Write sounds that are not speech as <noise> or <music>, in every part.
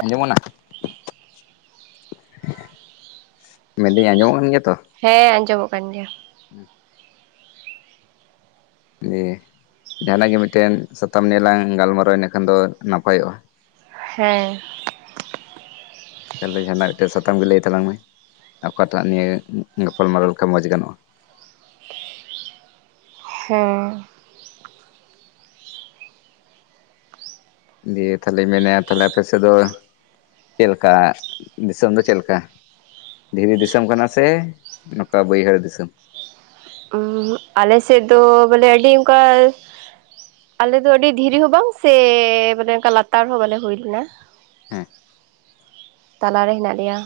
ᱟᱸᱡᱚᱢᱚᱜ ᱠᱟᱱᱟ <inaudible> ᱟᱸᱡᱚᱢᱚᱜ ᱠᱟᱱ ᱜᱮᱭᱟ ᱛᱚ ᱦᱮᱸ ᱟᱸᱡᱚᱢᱚᱜ ᱠᱟᱱ ᱜᱮᱭᱟ ᱦᱮᱸ ᱫᱤᱭᱮ ᱡᱟᱦᱟᱱᱟᱜ ᱜᱮ ᱢᱤᱫᱴᱮᱱ ᱥᱟᱛᱟᱢ ᱱᱤᱭᱟᱹᱮ ᱞᱟᱝ ᱜᱟᱞᱢᱟᱨᱟᱣᱟ ᱤᱱᱟᱹᱠᱷᱟᱱ ᱫᱚ ᱱᱟᱯᱟᱭᱚᱜᱼᱟ ᱦᱮᱸ ᱛᱟᱦᱚᱞᱮ ᱡᱟᱦᱟᱱᱟᱜ ᱢᱤᱫᱴᱮᱱ ᱥᱟᱛᱟᱢ ᱜᱮ ᱞᱟᱹᱭ ᱛᱟᱞᱟᱝ ᱢᱮ ᱚᱠᱟᱴᱟᱜ ᱱᱤᱭᱟᱹ ᱜᱟᱯᱟᱞᱢᱟᱨᱟᱣ ᱞᱮᱠᱷᱟᱱ ᱢᱚᱡᱽ ᱜᱟᱱᱚᱜᱼᱟ ᱦᱮᱸ ᱫᱤᱭᱮ ᱛᱟᱦᱚᱞᱮ ᱢᱮᱱᱟᱭᱟ ᱛᱟᱦᱞᱮ ᱟᱯᱮ ᱥᱮᱫ ᱫᱚ ᱪᱮᱫ ᱞᱮᱠᱟ ᱫᱤᱥᱚᱢ ᱫᱚ ᱪᱮᱫ ᱞᱮᱠᱟ ᱫᱷᱤᱨᱤ ᱫᱤᱥᱟᱹᱢ ᱠᱟᱱᱟ ᱥᱮ ᱱᱚᱝᱠᱟ ᱵᱟᱹᱭᱦᱟᱹᱲ ᱫᱤᱥᱟᱹᱢ ᱟᱞᱮ ᱥᱮᱫ ᱫᱚ ᱵᱚᱞᱮ ᱟᱹᱰᱤ ᱚᱱᱠᱟ ᱟᱞᱮ ᱫᱚ ᱟᱹᱰᱤ ᱫᱷᱤᱨᱤ ᱦᱚᱸ ᱵᱟᱝ ᱥᱮ ᱵᱚᱞᱮ ᱚᱱᱠᱟ ᱞᱟᱛᱟᱨ ᱦᱚᱸ ᱵᱟᱞᱮ ᱦᱩᱭ ᱞᱮᱱᱟ ᱦᱮᱸ ᱛᱟᱞᱟᱨᱮ ᱦᱮᱱᱟᱜ ᱞᱮᱭᱟ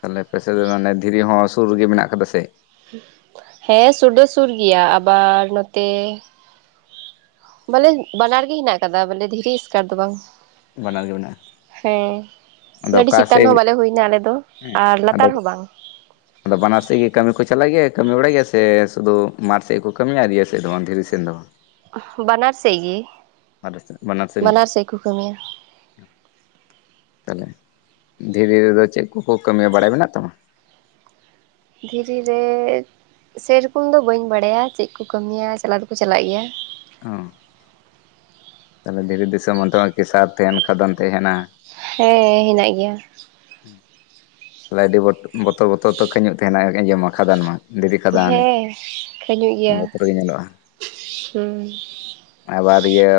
ᱛᱟᱦᱞᱮ ᱯᱮᱥᱮ ᱫᱚ ᱫᱷᱤᱨᱤ ᱦᱚᱸ ᱥᱩᱨ ᱨᱤᱜᱤ ᱢᱮᱱᱟᱜ ᱠᱟᱫᱟ ᱥᱮ ᱦᱮᱸ ᱥᱩᱰ ᱫᱚ ᱥᱩᱨ ᱜᱮᱭᱟ ᱟᱵᱟᱨ ᱱᱚᱛᱮ ᱵᱚᱞᱮ ᱵᱟᱱᱟᱨ ᱜᱮ ᱦᱮᱱᱟᱜ ᱟᱠᱟᱫᱟ ᱵᱚᱞᱮ ᱫᱷᱤᱨᱤ ᱮᱥᱠᱟᱨ ᱫᱚ ᱵᱟᱝ ᱵᱟᱱᱟᱨ ᱜᱮ ᱢᱮᱱᱟᱜᱼᱟ ᱦᱮᱸ ᱟᱫᱚ ᱟᱹᱰᱤ ᱚᱠᱟ ᱪᱮᱛᱟᱱ ᱥᱮᱫ ᱦᱚᱸ ᱵᱟᱞᱮ ᱦᱩᱭ ᱮᱱᱟ ᱟᱞᱮ ᱫᱚ ᱦᱮᱸ ᱟᱨ ᱟᱫᱚ ᱞᱟᱛᱟᱨ ᱦᱚᱸ ᱵᱟᱝ <unintelligible> ᱟᱫᱚ ᱵᱟᱱᱟᱨ ᱥᱮᱫ ᱜᱮ ᱠᱟᱹᱢᱤ ᱠᱚ ᱪᱟᱞᱟᱜ ᱜᱮᱭᱟ ᱠᱟᱹᱢᱤ ᱵᱟᱲᱟᱭ ᱜᱮᱭᱟ ᱥᱮ ᱥᱩᱫᱩ ᱢᱟᱴᱷ ᱥᱮᱫ ᱠᱚ ᱠᱟᱹᱢᱤᱭᱟ ᱤᱭᱟᱹ ᱥᱮᱫ ᱫᱚ ᱫᱷᱤᱨᱤ ᱥᱮᱫ ᱫᱚ ᱵᱟᱝ ᱵᱟᱱᱟᱨ ᱥᱮᱫ ᱜᱮ ᱵᱟᱱᱟᱨ ᱥᱮᱱ ᱜᱮ ᱠᱚ ᱠᱟᱹᱢᱤᱭᱟ ᱛᱟᱦᱚᱞᱮ ᱫᱷᱤᱨᱤ ᱨᱮᱫᱚ ᱪᱮᱫ ᱠᱚᱠᱚ ᱠᱟᱹᱢᱤᱭᱟ ᱵᱟᱲᱟᱭ ᱢᱮᱱᱟᱜ ᱛᱟᱢᱟ ᱫᱷᱤᱨᱤ ᱨᱮ ᱥᱮᱨᱚᱠᱚᱢ ᱫᱚ ᱵᱟᱹᱧ ᱵᱟᱲᱟᱭᱟ ᱪᱮᱫ ᱠᱚ ᱠᱟᱹᱢᱤᱭᱟ ᱪᱟᱞᱟᱣ ᱫᱚᱠᱚ ᱪᱟᱞᱟᱜ ᱜᱮᱭᱟ <unintelligible> ᱦᱚᱸ ᱛᱟᱦᱚᱞᱮ ᱫᱷᱤᱨᱤ ᱫᱤᱥᱚᱢ ᱚᱱᱛᱮ ᱠᱮᱥᱟᱨ ᱛᱟᱦᱮᱱ ᱠᱷᱟᱫᱟᱱ ᱛᱟᱦᱮᱱᱟ ᱦᱮᱸ ᱦᱮᱱᱟᱜ ᱜᱮᱭᱟ ᱛᱟᱦᱞᱮ ᱟᱹᱰᱤ ᱵᱚᱛᱚᱨᱼᱵᱚᱛᱚᱨ ᱛᱚ ᱠᱷᱟᱹᱧᱩᱜ ᱛᱟᱦᱮᱱᱟ ᱟᱸᱡᱚᱢᱟ ᱠᱷᱟᱫᱟᱱ ᱢᱟ ᱫᱷᱤᱨᱤ ᱠᱷᱟᱫᱟᱱ ᱦᱮᱸ ᱠᱷᱟᱹᱧᱚᱜ ᱜᱮᱭᱟ ᱵᱚᱛᱚᱨ ᱜᱮ ᱧᱮᱞᱚᱜᱼᱟ ᱦᱩᱸ ᱟᱵᱟᱨ ᱤᱭᱟᱹ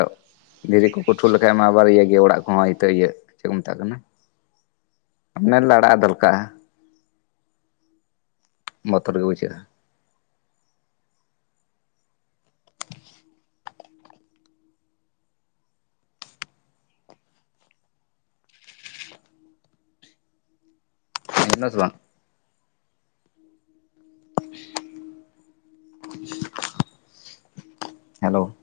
ᱫᱷᱤᱨᱤ ᱠᱚᱠᱚ ᱴᱷᱩ ᱞᱮᱠᱷᱟᱡ ᱢᱟ ᱟᱵᱟᱨ ᱤᱭᱟᱹᱜ ᱚᱲᱟᱜ ᱠᱚᱦᱚᱸ ᱦᱳᱭ ᱛᱚ ᱤᱭᱟᱹᱜ ᱪᱮᱫ ᱠᱚ ᱢᱮᱛᱟᱜ ᱠᱟᱱᱟ <unintelligible> ᱟᱱᱮ ᱞᱟᱲᱟᱜᱼᱟ ᱫᱟᱞᱠᱟᱜᱼᱟ᱾ ᱵᱚᱛᱚᱨ ᱜᱮ ᱵᱩᱡᱷᱟᱹᱜᱼᱟ᱾ ᱦᱮᱸ ᱠᱟᱱᱟ ᱥᱮ ᱵᱟᱝ <unintelligible> ᱦᱮᱞᱚ